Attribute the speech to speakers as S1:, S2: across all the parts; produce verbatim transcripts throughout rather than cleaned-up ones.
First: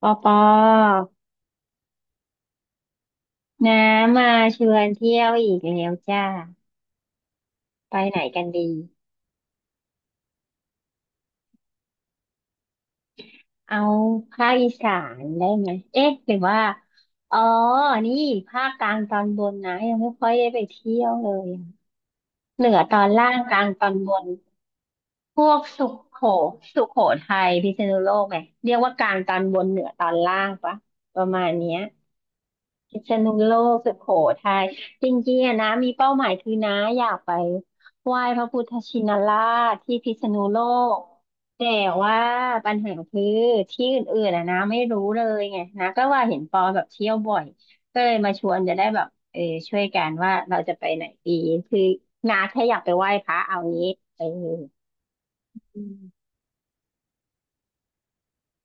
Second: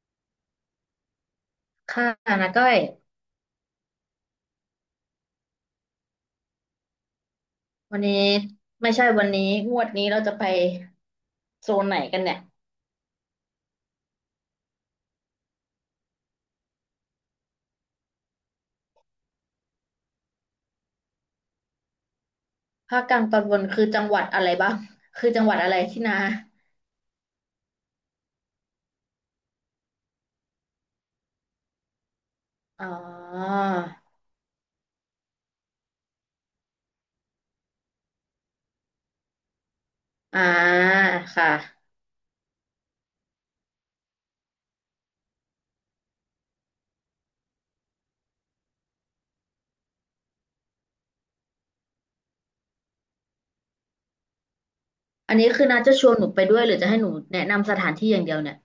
S1: ปอปอ
S2: ค่ะนะก้อย
S1: น้ามาชวนเที่ยวอีกแล้วจ้าไป
S2: วัน
S1: ไหน
S2: นี้
S1: กันดี
S2: ไม่ใช่วันนี้งวดนี้เราจะไปโซนไหนกันเนี่ย
S1: เอาภาคอีสานได้ไหม เอ๊ะหรือว่าอ๋อนี่ภาคกลางตอนบนนะยังไม่ค่อยได้ไปเที่ยวเลยอะเหนือต
S2: ภา
S1: อ
S2: ค
S1: น
S2: กลาง
S1: ล่า
S2: ต
S1: ง
S2: อน
S1: ก
S2: บ
S1: ลา
S2: น
S1: งต
S2: คือ
S1: อน
S2: จัง
S1: บ
S2: หวัด
S1: น
S2: อะไรบ้าง คือ
S1: พ
S2: จังห
S1: ว
S2: วัด
S1: ก
S2: อะไร
S1: สุ
S2: ที่
S1: โข
S2: นา
S1: สุโขทัยพิษณุโลกไงเรียกว่ากลางตอนบนเหนือตอนล่างปะ ประมาณเนี้ย
S2: อ๋อ
S1: พิษณุโลกสุโขทัยจริงๆอะนะมีเป้าหมายคือนะอยากไปไหว้พระพุทธชินราชที่พิษณุ
S2: อ่า
S1: โลก
S2: ค่ะ
S1: แต่ว่าปัญหาคือที่อื่นๆอะนะไม่รู้เลยไงนะก็ว่าเห็นปอแบบเที่ยวบ่อยก็เลยมาชวนจะได้แบบเออช่วยกันว่าเราจะไปไหนดีคือนาแค่อยากไปไหว้พระเอางี้เออ
S2: อันนี้คือนาจะชวนหนูไปด้วยหรือจะให้หนูแนะนำสถานที่อย่างเดียวเนี่ย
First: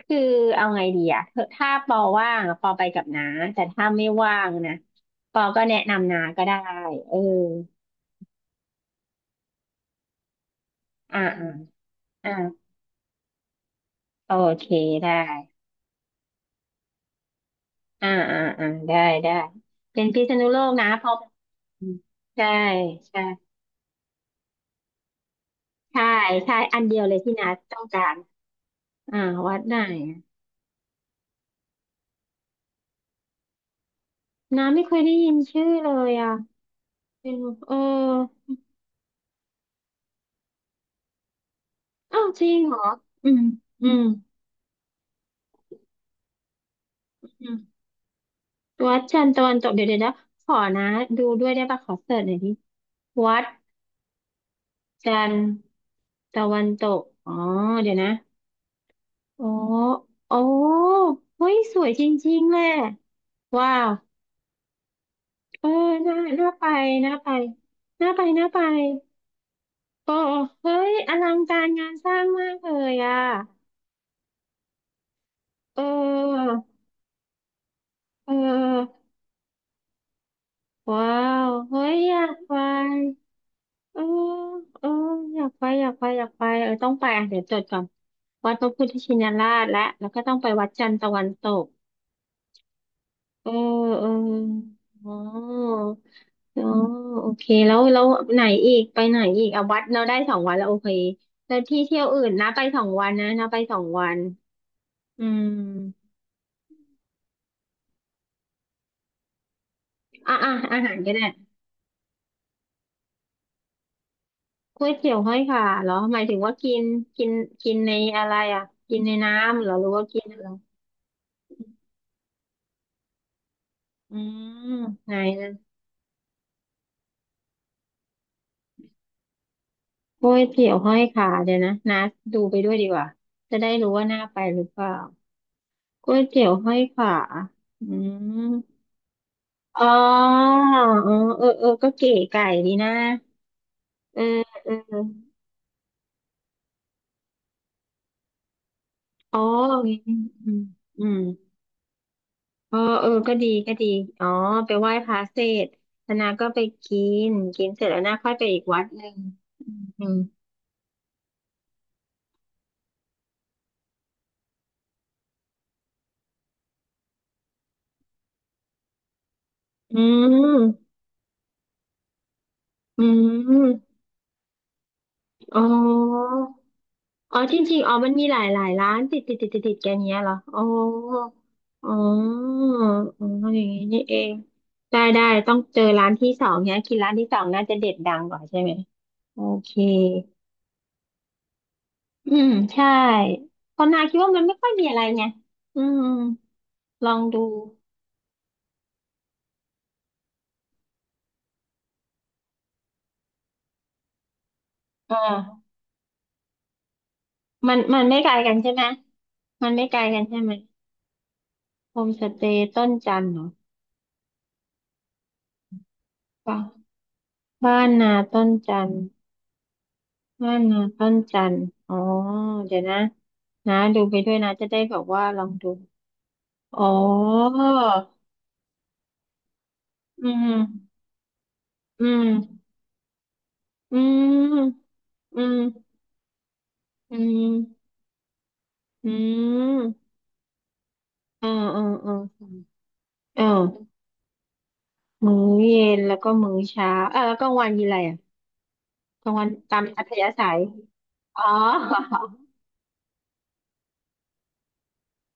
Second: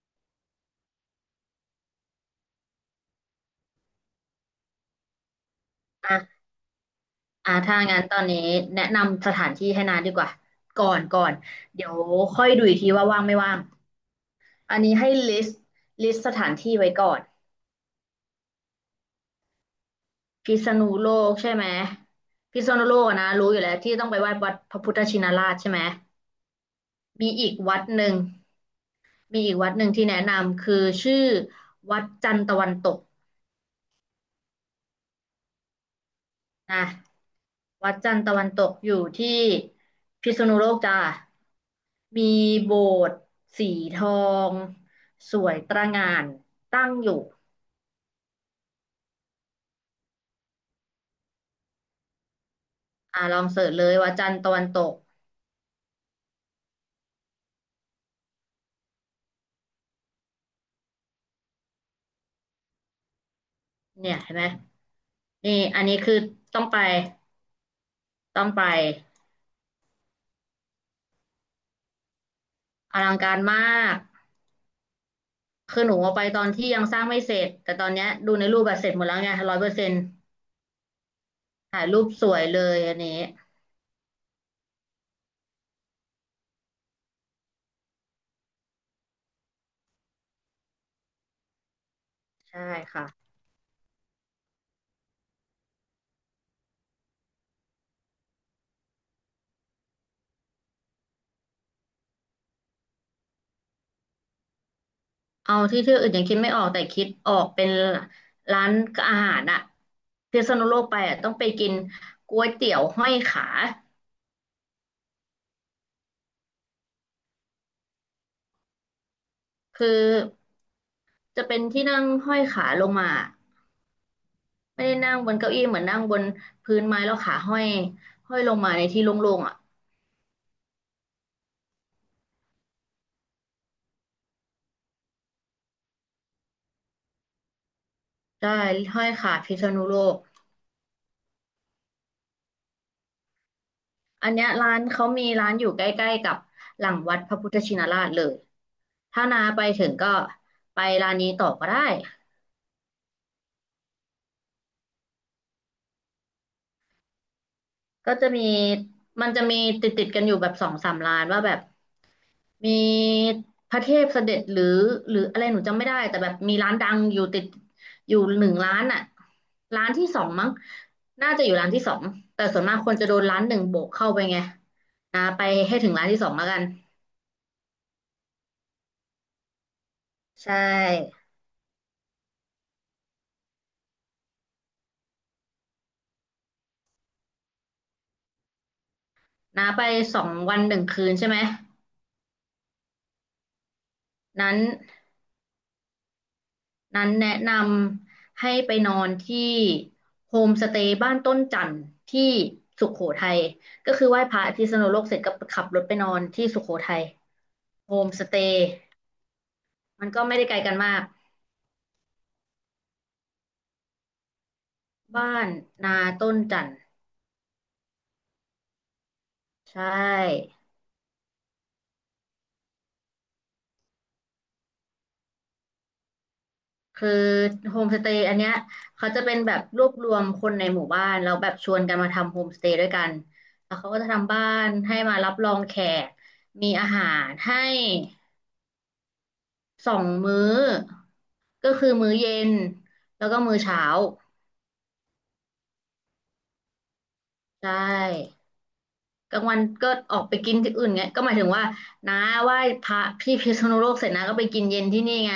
S1: คือเอาไงดีอะถ้าปอว่างอะปอไปกับน้าแต่ถ้าไม่ว่างนะปอก็แนะนำน้า
S2: อ่ะ
S1: ก็ได้เออ
S2: อ่ะถ้างั้นตอนนี้แนะนำสถานที่ให้นาดีกว่าก่อน
S1: อ่า
S2: ก่อน
S1: อ่า
S2: เดี๋ยว
S1: อ่า
S2: ค่อยดูอีกทีว่าว่างไม่ว่าง
S1: โอเค
S2: อันนี้ให้
S1: ได้
S2: ลิสต์ลิสต์สถานที่ไว้ก่อน
S1: อ่าอ่าอ่าได้ได้เป็นพิษณุ
S2: พิ
S1: โล
S2: ษ
S1: ก
S2: ณุ
S1: นะเพ
S2: โล
S1: ราะ
S2: กใช่ไหม
S1: อืมใช่
S2: พิษณุโลกอะ
S1: ใช่
S2: นะรู้อยู่แล้วที่ต้องไปไหว้วัดพระพุทธชินราชใช่ไหม
S1: ใช่ใช่อันเดียวเลย
S2: มี
S1: ที่น้า
S2: อีกวั
S1: ต้อ
S2: ด
S1: งกา
S2: หนึ่ง
S1: รอ่า
S2: มีอี
S1: วั
S2: ก
S1: ด
S2: วัด
S1: ไหน
S2: หนึ่งที่แนะ
S1: อะ
S2: นำคือชื่อวัดจันทร์ตะวันตก
S1: น้าไม่เคยได้ยินชื่อเลยอ่ะ
S2: นะ
S1: เป็นเออ
S2: วัดจันทร์ตะวันตกอยู่ที่พิษณุโลกจ้า
S1: อ้า
S2: มี
S1: วจริงเห
S2: โบ
S1: รอ
S2: สถ์
S1: อืม
S2: สี
S1: อื
S2: ท
S1: ม
S2: องสวยตระหง่านตั้งอยู่
S1: วัดจันทร์ตะวันตกเดี๋ยวเดี๋ยวนะขอนะดูด้วยได้ปะขอเสิร์ชหน่อยดิ
S2: อ่าล
S1: วั
S2: อ
S1: ด
S2: งเสิร์ชเลยวัดจันทร์ตะวันตก
S1: จันทร์ตะวันตกอ๋อเดี๋ยวนะโอ้โอ้เฮ้ยสวยจริงๆแหละว้าว
S2: เนี่ยเห็นไหมนี่
S1: เออ
S2: อันนี้คื
S1: น่า
S2: อ
S1: น่า
S2: ต้อ
S1: ไป
S2: งไป
S1: น่าไปน่าไป
S2: ต้อ
S1: น่า
S2: ง
S1: ไป
S2: ไป
S1: โอ้เฮ้ยอลังการงานสร้างมากเลย
S2: อลั
S1: อ่ะ
S2: งการมาก
S1: เ
S2: คือหนูเอาไปตอน
S1: ออ
S2: ที่ยังสร้างไม่เสร็จแต่ตอนเนี้ย
S1: เ
S2: ดูในรูปแบบเสร็จห
S1: ออ
S2: มดแล้วไงร้อยเปอร์เซ็นต์
S1: ว้าวเฮ้
S2: ถ่าย
S1: ย
S2: รูป
S1: อยา
S2: ส
S1: ก
S2: วย
S1: ไป
S2: เลยอันนี้
S1: เออเอออยากไปอยากไปอยากไปเออต้องไปอ่ะเดี๋ยวจดก่อนวัดพระพุทธชินราชและแล้วก็ต้องไปวัดจันทร์ตะวันตก
S2: ใช่ค่ะ
S1: เออเอออ๋ออ๋อโอเคแล้วแล้วไหนอีกไปไหนอีกอ่ะวัดเราได้สองวันแล้วโอเคแล้วที่เที่ยวอื่นนะไปสองวันนะนะไปสองวันอื
S2: เอาที่ที่อื่
S1: ม
S2: นยังคิดไม่ออกแต่คิดออกเป็นร้านอาหารอะ
S1: อ่ะ
S2: พิ
S1: อ่ะ
S2: ษณุโล
S1: อา
S2: ก
S1: หา
S2: ไป
S1: รก็
S2: อะ
S1: ได้
S2: ต้องไปกินก๋วยเตี๋ยวห้อยขา
S1: ก๋วยเตี๋ยวห้อยขาเหรอหมายถึงว่ากินกินกินในอะไรอ่ะกินในน้ำเหรอห
S2: คื
S1: รื
S2: อ
S1: อว่ากินอะไร
S2: จะเป็นที่นั่งห้อยขาลงมา
S1: อืม
S2: ไม่ได้
S1: ไหน
S2: นั่งบนเก้าอี้เหมือนนั่งบนพื้นไม้แล้วขาห้อยห้อยลงมาในที่โล่งๆอ่ะ
S1: โอ้ยเตี๋ยวห้อยขาเดี๋ยวนะนัดดูไปด้วยดีกว่าจะได้รู้ว่าน่าไปหรือเปล่าก๋วยเตี๋ยวห้อยขาอื
S2: ได้
S1: ม
S2: ห้อยขาพิษ
S1: อ๋
S2: ณุโลก
S1: ออ๋อเออเออก็เก๋ไก่ดีนะเออ
S2: อันเนี้ย
S1: เอ
S2: ร้า
S1: อ
S2: นเขามีร้านอยู่ใกล้ๆกับหลังวัดพระพุทธชินราชเลยถ้า
S1: อ๋อ
S2: นาไปถึ
S1: อ
S2: ง
S1: ย่าง
S2: ก็
S1: งี้อืม
S2: ไป
S1: อื
S2: ร้าน
S1: ม
S2: นี้ต่อก็ได้
S1: อ๋อเออก็ดีก็ดีอ๋อไปไหว้พระเสร็จแล้วนาก็ไปกินกินเสร็จแล้ว
S2: ก็
S1: นา
S2: จะ
S1: ค่อย
S2: มี
S1: ไปอีกวัดหนึ่ง
S2: มันจะมีติด
S1: อื
S2: ติด
S1: ม
S2: กันอยู่แบบสองสามร้านว่าแบบมีพระเทพเสด็จหรือหรืออะไรหนูจำไม่ได้แต่แบบมีร้านดังอยู่ติดอยู่หนึ่งร้านอ่ะร้าน
S1: อื
S2: ที่สองมั้ง
S1: ม
S2: น่าจะอยู่ร้านที่สองแต่ส่วนมากคน
S1: อื
S2: จะโด
S1: ม
S2: นร้านห
S1: อื
S2: นึ่ง
S1: ม
S2: โบกเข้าไปไงนาไป
S1: อ๋อ
S2: ให้ถึงร้านที่สองแล้วกัน
S1: อ๋อจริงๆอ๋อมันมีหลายหลายร้านติดติดติดติดติดกันเนี้ยเหรอ
S2: ใช่
S1: อ๋ออ๋ออ๋ออย่างงี้นี่เองได้ได้ต้องเจอร้านที่สองเนี้ยกินร้านที่สองน่าจะเด็ดดังกว่าใช่ไหมโอ
S2: นา
S1: เค
S2: ไปสองวันหนึ่งคืนใช่ไหม
S1: อืมใช่ตอนนาคิดว่ามัน
S2: นั้
S1: ไม่
S2: น
S1: ค่อยมีอะไรไงอืม
S2: นั้
S1: ล
S2: น
S1: อง
S2: แนะ
S1: ดู
S2: นำให้ไปนอนที่โฮมสเตย์บ้านต้นจันทร์ที่สุโขทัยก็คือไหว้พระที่สนุโลกเส
S1: อ่า
S2: ร็จก็ขับรถไปนอนที่สุโขทัย
S1: มัน
S2: โฮ
S1: มัน
S2: ม
S1: ไม่
S2: ส
S1: ไกล
S2: เต
S1: กัน
S2: ย์
S1: ใช่ไหมมันไม่ไกล
S2: มัน
S1: กั
S2: ก็
S1: น
S2: ไม่
S1: ใช่
S2: ได้
S1: ไหม
S2: ไกลกันมาก
S1: โฮมสเตย์ต้นจันทร์เหรอ
S2: บ้านนาต้น
S1: ป่ะ
S2: จันทร์
S1: บ้านนาต้นจันทร์
S2: ใช่
S1: น้านนาปั้นจันทร์อ๋อ เดี๋ยวนะนะดูไปด้วยนะจะได้แบบว่าลองดู อ๋อ
S2: คือโฮมสเตย์อันเนี้ยเขาจะเป็นแบบรวบรวม
S1: อื
S2: ค
S1: ม
S2: นในหมู่บ้านแล้วแบบชวนกัน
S1: อื
S2: มา
S1: ม
S2: ทำโฮมสเตย์ด้วยกันแล้วเขา
S1: อื
S2: ก็จะทำบ้าน
S1: ม
S2: ให้มารับ
S1: อื
S2: รอ
S1: ม
S2: งแขกมีอาหา
S1: อื
S2: รให้
S1: มอื
S2: สอ
S1: ม
S2: งมื้อ
S1: อ่า
S2: ก็
S1: อ่า
S2: คือมื้
S1: อ่า
S2: อเย็นแล้วก็
S1: อ
S2: มื้อเช้า
S1: ่ามื้อเย็นแล้วก็มื้อเช้าอ่ะแล้วกลาง
S2: ใช
S1: วันมีอะไรอ่ะ
S2: ่
S1: กลา
S2: ก
S1: ง
S2: ลาง
S1: วัน
S2: วัน
S1: ตาม
S2: ก็
S1: อัธ
S2: ออก
S1: ยา
S2: ไป
S1: ศั
S2: กิน
S1: ย
S2: ที่อื่นไงก็หมาย
S1: อ๋อ
S2: ถึงว่าน้า ไหว้พระที่พิษณุโลกเสร็จนะก็ไปกินเย็นที่นี่ไง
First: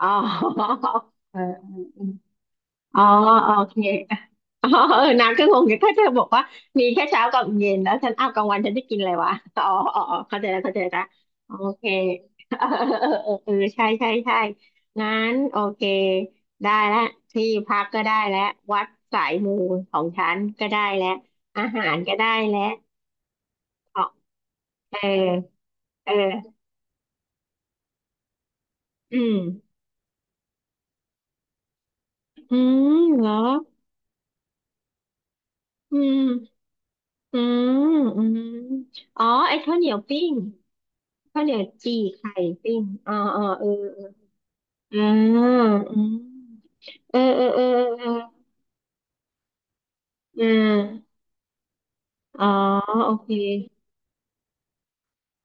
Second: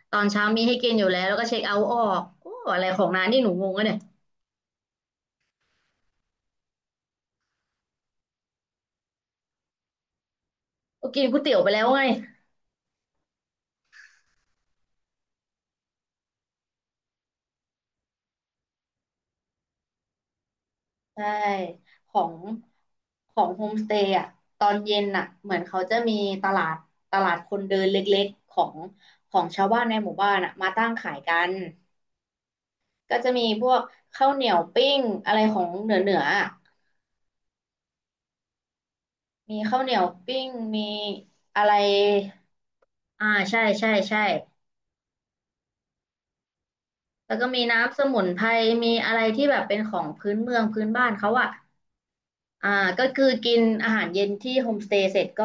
S1: อ๋อ
S2: ตอนเช้ามีให้กินอยู่แล้วแล้
S1: เอ
S2: ว
S1: อ
S2: ก็เช็คเอาท์ออกโอ้อะไร
S1: อ๋
S2: ข
S1: อ
S2: องน้านี่ห
S1: โอ
S2: นูงง
S1: เค
S2: อะเนี่ย
S1: อ๋อเออน้ำก็งงอยู่ถ้าเธอบอกว่ามีแค่เช้ากับเย็นแล้วฉันอ้าวกลางวันฉันจะกินอะไรวะอ๋ออ๋ออ๋อเข้าใจแล้วเข้าใจแล้ว
S2: ก็กินก๋วย
S1: โอ
S2: เตี๋ยวไปแล้
S1: เค
S2: วไง
S1: เออเออเออเออใช่ใช่ใช่งั้นโอเคได้แล้วที่พักก็ได้แล้ววัดสายมูของฉันก็ได้แล้ว
S2: ใช่
S1: อาหาร
S2: ข
S1: ก็
S2: อ
S1: ได้
S2: ง
S1: แล้ว
S2: ของโฮมสเต
S1: อ๋อ
S2: ย์อ่ะตอน
S1: เอ
S2: เย็
S1: อ
S2: นอ่ะเหมือนเขาจะ
S1: เอ
S2: มีต
S1: อ
S2: ลาดตลาดคนเดินเล็กๆของ
S1: อื
S2: ข
S1: ม
S2: องชาวบ้านในหมู่บ้านอ่ะมาตั้งขายกัน
S1: อืม
S2: ก็
S1: เหร
S2: จะ
S1: อ
S2: มีพวกข้าวเหนียวปิ้งอะไรของเหนื
S1: อื
S2: อเหนืออะ
S1: ม อืมอืมอ๋อไอ้
S2: มี
S1: ข้าว
S2: ข้า
S1: เห
S2: ว
S1: นี
S2: เหนี
S1: ยว
S2: ยว
S1: ปิ้ง
S2: ปิ้งมี
S1: ข้าวเหนีย
S2: อะ
S1: ว
S2: ไร
S1: จี่ไข่ปิ้งอ๋อ
S2: อ่า
S1: อ๋อ
S2: ใช่
S1: เออ
S2: ใช่
S1: เออ
S2: ใช่
S1: ออืมเออ
S2: แล้ว
S1: เออ
S2: ก็
S1: เอ
S2: มี
S1: อ
S2: น้ำส
S1: เออ
S2: มุนไพรมีอะไรที่แบบเป็นของพื้น
S1: เอ
S2: เมืองพื้นบ้า
S1: อ
S2: นเขาอ่ะ
S1: อ่า
S2: อ่า
S1: อ๋อ
S2: ก็
S1: โอ
S2: คือ
S1: เค
S2: กินอาหารเย็นที่โฮมสเตย์เสร็จก็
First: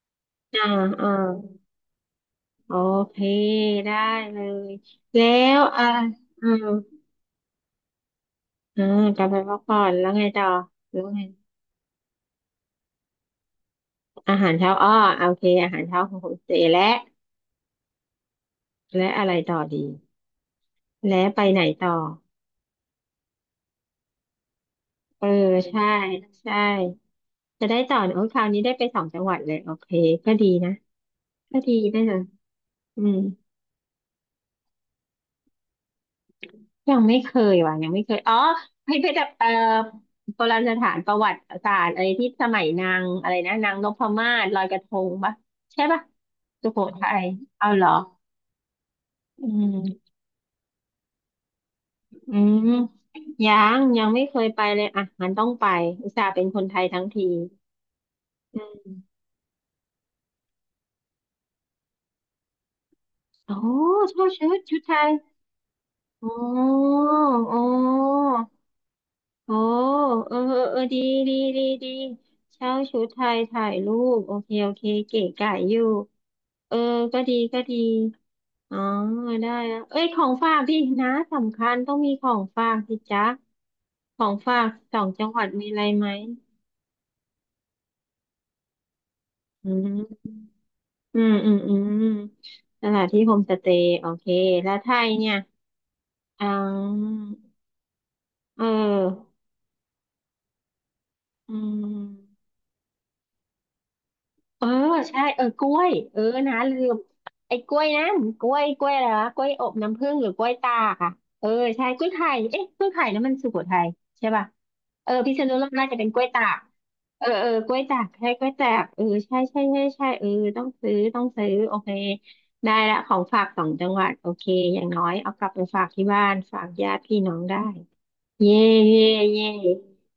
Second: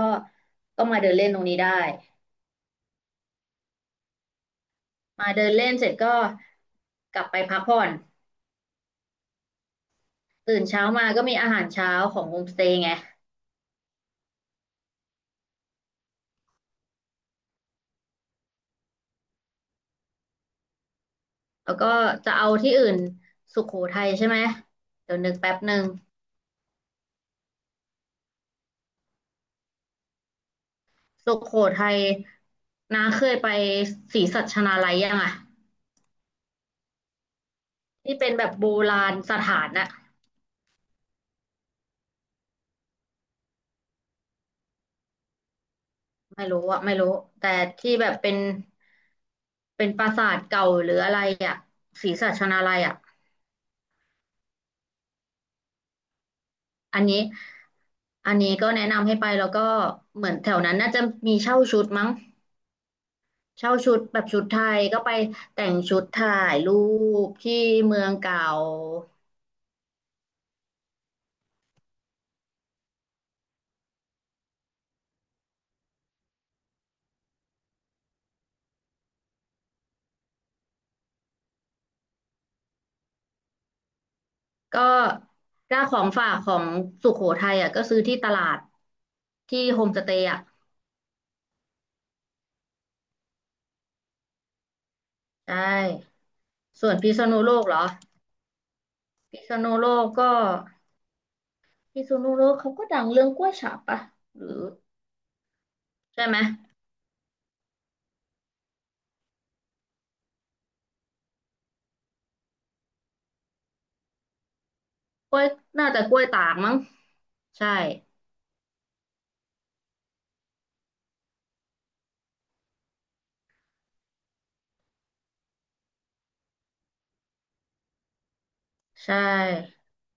S1: อ่า
S2: ก็มา
S1: อ่า
S2: เดินเล่นตรงนี้ได้
S1: โอเคได้เลยแล้
S2: มาเดิน
S1: ว
S2: เล่น
S1: อ่า
S2: เสร็จก็
S1: อ่า
S2: กลับไปพักผ่อน
S1: อ่ากลับไปพักผ่อนแล้วไงต่อ
S2: ตื่นเช้า
S1: แล้ว
S2: มา
S1: ไง
S2: ก็มีอาหารเช้าของโฮมสเตย์ไง
S1: อาหารเช้าอ้อโอเคอาหารเช้าของคุณเจและและอะไรต่อดี และไปไหน
S2: แล้วก็
S1: ต่อ
S2: จะเอาที่อื่นสุโขทัยใช่ไหมเดี๋ยว
S1: เออ
S2: นึกแป๊บหนึ่
S1: ใช่
S2: ง
S1: ใช่ จะได้ต่อโอ้ยคราวนี้ได้ไปสองจังหวัดเลยโอเคก็ดีนะ
S2: สุโข
S1: ก็ดี
S2: ทัย
S1: นะอื
S2: น้า
S1: ม
S2: เคยไปศรีสัชนาลัยยังอ่ะ
S1: ยังไม่เคยว่ะยังไม่เค
S2: ที่
S1: ย
S2: เป็
S1: อ๋
S2: น
S1: อ
S2: แบบโบ
S1: พป
S2: รา
S1: พิธ
S2: ณส
S1: เอ่อ
S2: ถานอะ
S1: โบราณสถานประวัติศาสตร์อะไรที่สมัยนางอะไรนะนางนพมาศลอยกระทงปะใช่ปะ
S2: ไม่รู้
S1: สุโข
S2: อะไม่
S1: ทั
S2: รู้
S1: ย
S2: แต่
S1: เอาเหรอ
S2: ที่แบบเป็น
S1: อื
S2: เป็นปรา
S1: ม
S2: สาทเก่าหรืออะไรอะศรีสั
S1: อื
S2: ชนา
S1: ม
S2: ลัยอะ
S1: ยังยังไม่เคยไปเลยอ่ะงั้นต้องไปอุตส่าห์เป็นคนไทย
S2: อั
S1: ทั้
S2: น
S1: ง
S2: นี้
S1: ที
S2: อันนี้
S1: อื
S2: ก็แนะ
S1: ม
S2: นำให้ไปแล้วก็เหมือนแถวนั้นน่าจะมีเช่าชุดมั้ง
S1: โอ้
S2: เช่าชุด
S1: ช
S2: แบ
S1: อ
S2: บ
S1: บ
S2: ชุด
S1: ชุ
S2: ไท
S1: ดชุ
S2: ย
S1: ดไท
S2: ก็
S1: ย
S2: ไปแต่งชุด
S1: อ๋
S2: ถ่ายรู
S1: อ
S2: ปที่
S1: อ๋อ
S2: เมืองเก่า
S1: โอ้เออเออเออดีดีดีดีเช่าชุดไทยถ่ายรูปโอเคโอเคเก๋ไก๋อยู่เออก็ดีก็ดีอ๋อ ได้แลเอ้ยของฝากพี่นะ สำคัญต้องมีของฝากสิจ๊ะของฝาก
S2: ก็
S1: สองจังหวัดมีอะ
S2: ถ้า
S1: ไร
S2: ขอ
S1: ไหม
S2: งฝากของสุโขทัยอ่ะก็ซื้อที่ตลาดที่
S1: อื
S2: โฮมสเตย์
S1: ม
S2: อ่ะ
S1: อืม อืมอืมสถานที่โฮมสเตย์โอเค แล้วไทยเนี่ย
S2: ใช่
S1: อ๋
S2: ส่วนพิ
S1: อ
S2: ษณุโลกเหรอ
S1: เออ
S2: พิษณุโลกก็
S1: อื
S2: พิษณุโล
S1: ม
S2: กเขาก็ดังเรื่องกล้วยฉาบปะหรือ
S1: เออใช่เออกล้วยเออ
S2: ใช่ไหม
S1: นะลืมไอ้กล้วยนะกล้วยกล้วยอะไรวะกล้วยอบน้ำผึ้งหรือกล้วยตากอะเออใช่กล้วยไข่เอ๊ะกล้วยไข่นั่นมันสุโขทัยใช่ป่ะเออพิ
S2: กล้
S1: ษ
S2: วย
S1: ณุโลกน่า
S2: น่า
S1: จะ
S2: จะ
S1: เป็น
S2: ก
S1: ก
S2: ล้
S1: ล้
S2: ว
S1: ว
S2: ย
S1: ย
S2: ตา
S1: ตา
S2: ก
S1: ก
S2: มั้ง
S1: เออเออ
S2: ใช่
S1: กล้วยตากใช่กล้วยตากเออใช่ใช่ใช่ใช่เออต้องซื้อต้องซื้อโอเคได้ละของฝากสองจังหวัดโอเคอย่างน้อยเอากลับไปฝากที่บ้านฝากญาติพี่น้องได้เย่เย่
S2: ใช่
S1: เย่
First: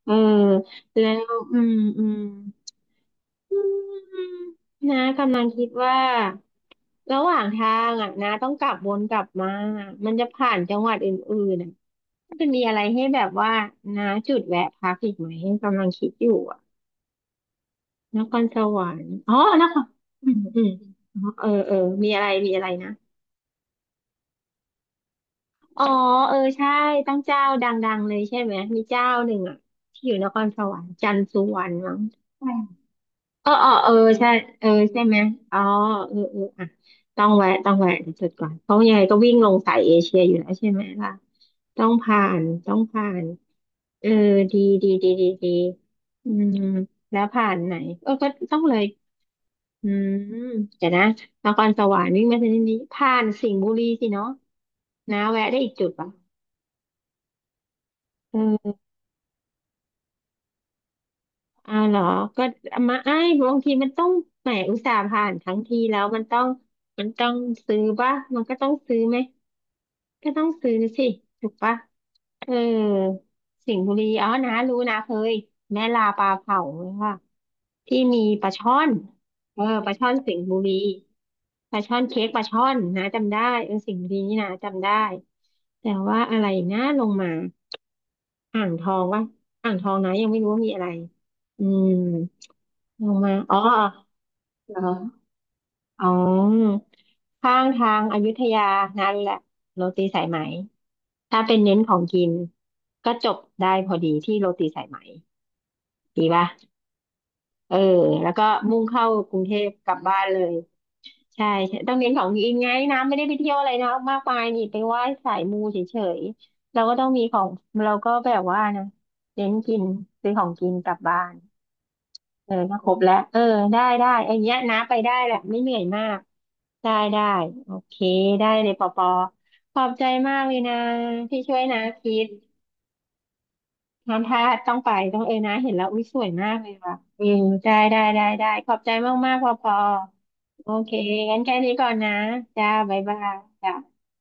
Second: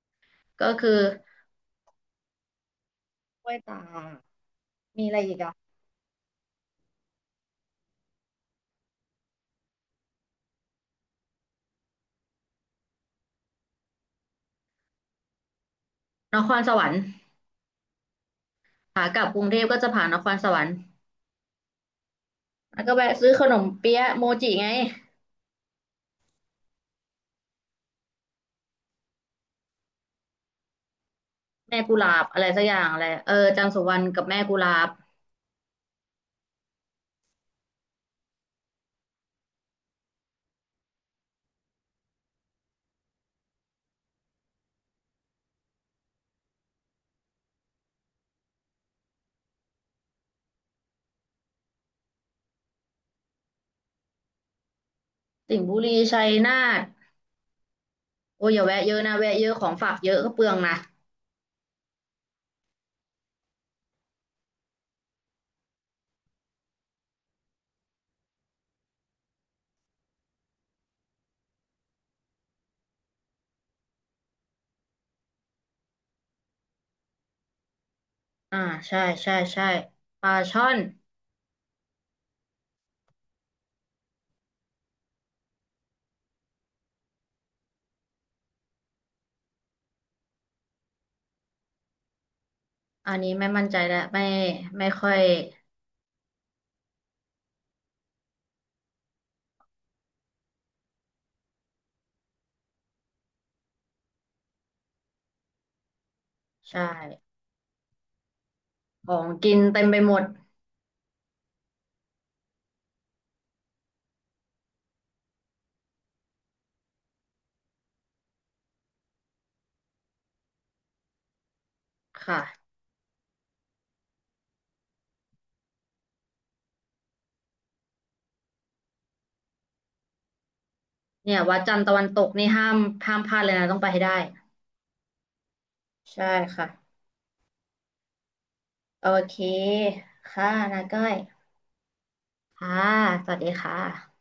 S1: เออ
S2: ก็คือ
S1: แล้วอืมอืม
S2: กล้ว
S1: อื
S2: ยตาก
S1: มน้า
S2: มีอะไร
S1: กำ
S2: อีก
S1: ลัง
S2: อ่ะ
S1: คิดว่าระหว่างทางอ่ะน้าต้องกลับวนกลับมามันจะผ่านจังหวัดอื่นๆอ่ะมันจะมีอะไรให้แบบว่าน้าจุดแวะพักอีกไหมกำลังคิดอยู่
S2: นค
S1: อ่ะ
S2: รสวรรค์
S1: นครสวรร
S2: ขา
S1: ค์
S2: กลับ
S1: อ๋อ
S2: กรุงเท
S1: น
S2: พ
S1: ค
S2: ก็
S1: ร
S2: จะผ่านนค
S1: อื
S2: ร
S1: ม
S2: สว
S1: อื
S2: รร
S1: ม
S2: ค์
S1: อ๋อเออเออมีอะไรมีอะไร
S2: แล้ว
S1: นะ
S2: ก็แวะซื้อขนมเปี๊ยะโมจิไง
S1: อ๋อเออใช่ตั้งเจ้าดังๆเลยใช่ไหมมีเจ้าหนึ่งอ่ะที่อยู่นครสวรรค์จันทร์สุวรรณ
S2: แม่
S1: มั้
S2: กุ
S1: ง
S2: หลาบอะไรสักอย่างอะไรเออ
S1: เออ
S2: จั
S1: เอ
S2: นท
S1: อ
S2: ร์สุ
S1: เอ
S2: ว
S1: อ
S2: รรณกับ
S1: ใช่
S2: แม่กุห
S1: เออ
S2: ลาบ
S1: ใช่ไหมอ๋อเออเอออ่ะ ต้องแวะต้องแวะเดี๋ยวจดก่อนเพราะยังไงก็วิ่งลงสายเอเชียอยู่แล้วใช่ไหมล่ะต้องผ่านต้องผ่านเออดีดีดีดีดีอืมแล้วผ่านไหนเออก็ต้องเลยอืมเดี๋ยวนะนครสวรรค์วิ่งมาทางนี้ผ่านสิงห์บุรีสิเนาะนะแวะ
S2: สิ
S1: ได้
S2: งห์
S1: อีก
S2: บุ
S1: จุด
S2: รี
S1: ป่ะ
S2: ชัยนาทโอ้ยอย่า
S1: เออ
S2: แวะเยอะนะแวะเยอะของฝากเยอะก็เปลืองนะ
S1: อ้าวเหรอ ก็มาไอ้ายบางทีมันต้องแหมอุตส่าห์ผ่านทั้งทีแล้วมันต้องมันต้องซื้อป่ะมันก็ต้องซื้อไหม ก็ต้องซื้อสิถูกปะเออสิงห์บุรีอ๋อนะรู้นะเคยแม่ลาปลาเผาค่ะที่มีปลา
S2: อ่า
S1: ช่อน
S2: ใช่ใช่
S1: เออ
S2: ใช่
S1: ปลาช่อน
S2: ป
S1: สิ
S2: ลา
S1: งห์บุ
S2: ช่อ
S1: รี
S2: น
S1: ปลาช่อนเค้กปลาช่อนนะจำได้เออสิงห์บุรีนี่นะจำได้แต่ว่าอะไรนะลงมาอ่างทองวะอ่างทองนะยังไม่รู้ว่ามีอะไรอืมล
S2: อั
S1: ง
S2: นนี้
S1: มา
S2: ไม่
S1: อ๋อ
S2: มั่นใจแล้วไม่
S1: เหร
S2: ไม่
S1: อ
S2: ค่อย
S1: อ๋อข้างทางอยุธยานั่นแหละโรตีสายไหมถ้าเป็นเน้นของกินก็จบได้พอดีที่โรตีสายไหมดีป่ะ
S2: ใช่
S1: เออแล้วก็มุ่งเข้า
S2: ของ
S1: กรุงเท
S2: กิน
S1: พ
S2: เต็ม
S1: กลั
S2: ไป
S1: บ
S2: หม
S1: บ้า
S2: ด
S1: นเลยใช่ใช่ต้องเน้นของกินไงนะไม่ได้ไปเที่ยวอะไรนะมากมายนี่ไปไหว้สายมูเฉยๆเราก็ต้องมีของเราก็แบบว่านะเน้นกินซื้อของกินกลับบ้าน เออ
S2: ค่ะ
S1: ถ้าครบแล้วเออได้ได้ไอ้เนี้ยนะไปได้แหละไม่เหนื่อยมากได้ได้โอเคได้เลยปอปอขอบใจมากเลยนะ
S2: เนี่
S1: ที่
S2: ย
S1: ช่
S2: วั
S1: ว
S2: ด
S1: ย
S2: จั
S1: นะ
S2: นทร์ตะวัน
S1: คิ
S2: ต
S1: ด
S2: กนี่ห้ามห้ามพลาดเลยนะต้องไปให้ได้
S1: น้ำท่าต้องไปต้องเออนะเห็นแล้วอุ้ยส
S2: ใช่
S1: วยมากเล
S2: ค่ะ
S1: ยว่ะอืมได้ได้ได้ได้ขอบใจ
S2: โอ
S1: มากมา
S2: เค
S1: กปอปอ
S2: ค่ะ
S1: โอ
S2: นา
S1: เค
S2: ก้อย
S1: งั้นแค่นี้ก่อนนะจ้า
S2: ค่ะ
S1: บ๊ายบา
S2: ส
S1: ย
S2: วัสดีค
S1: จ้า
S2: ่ะ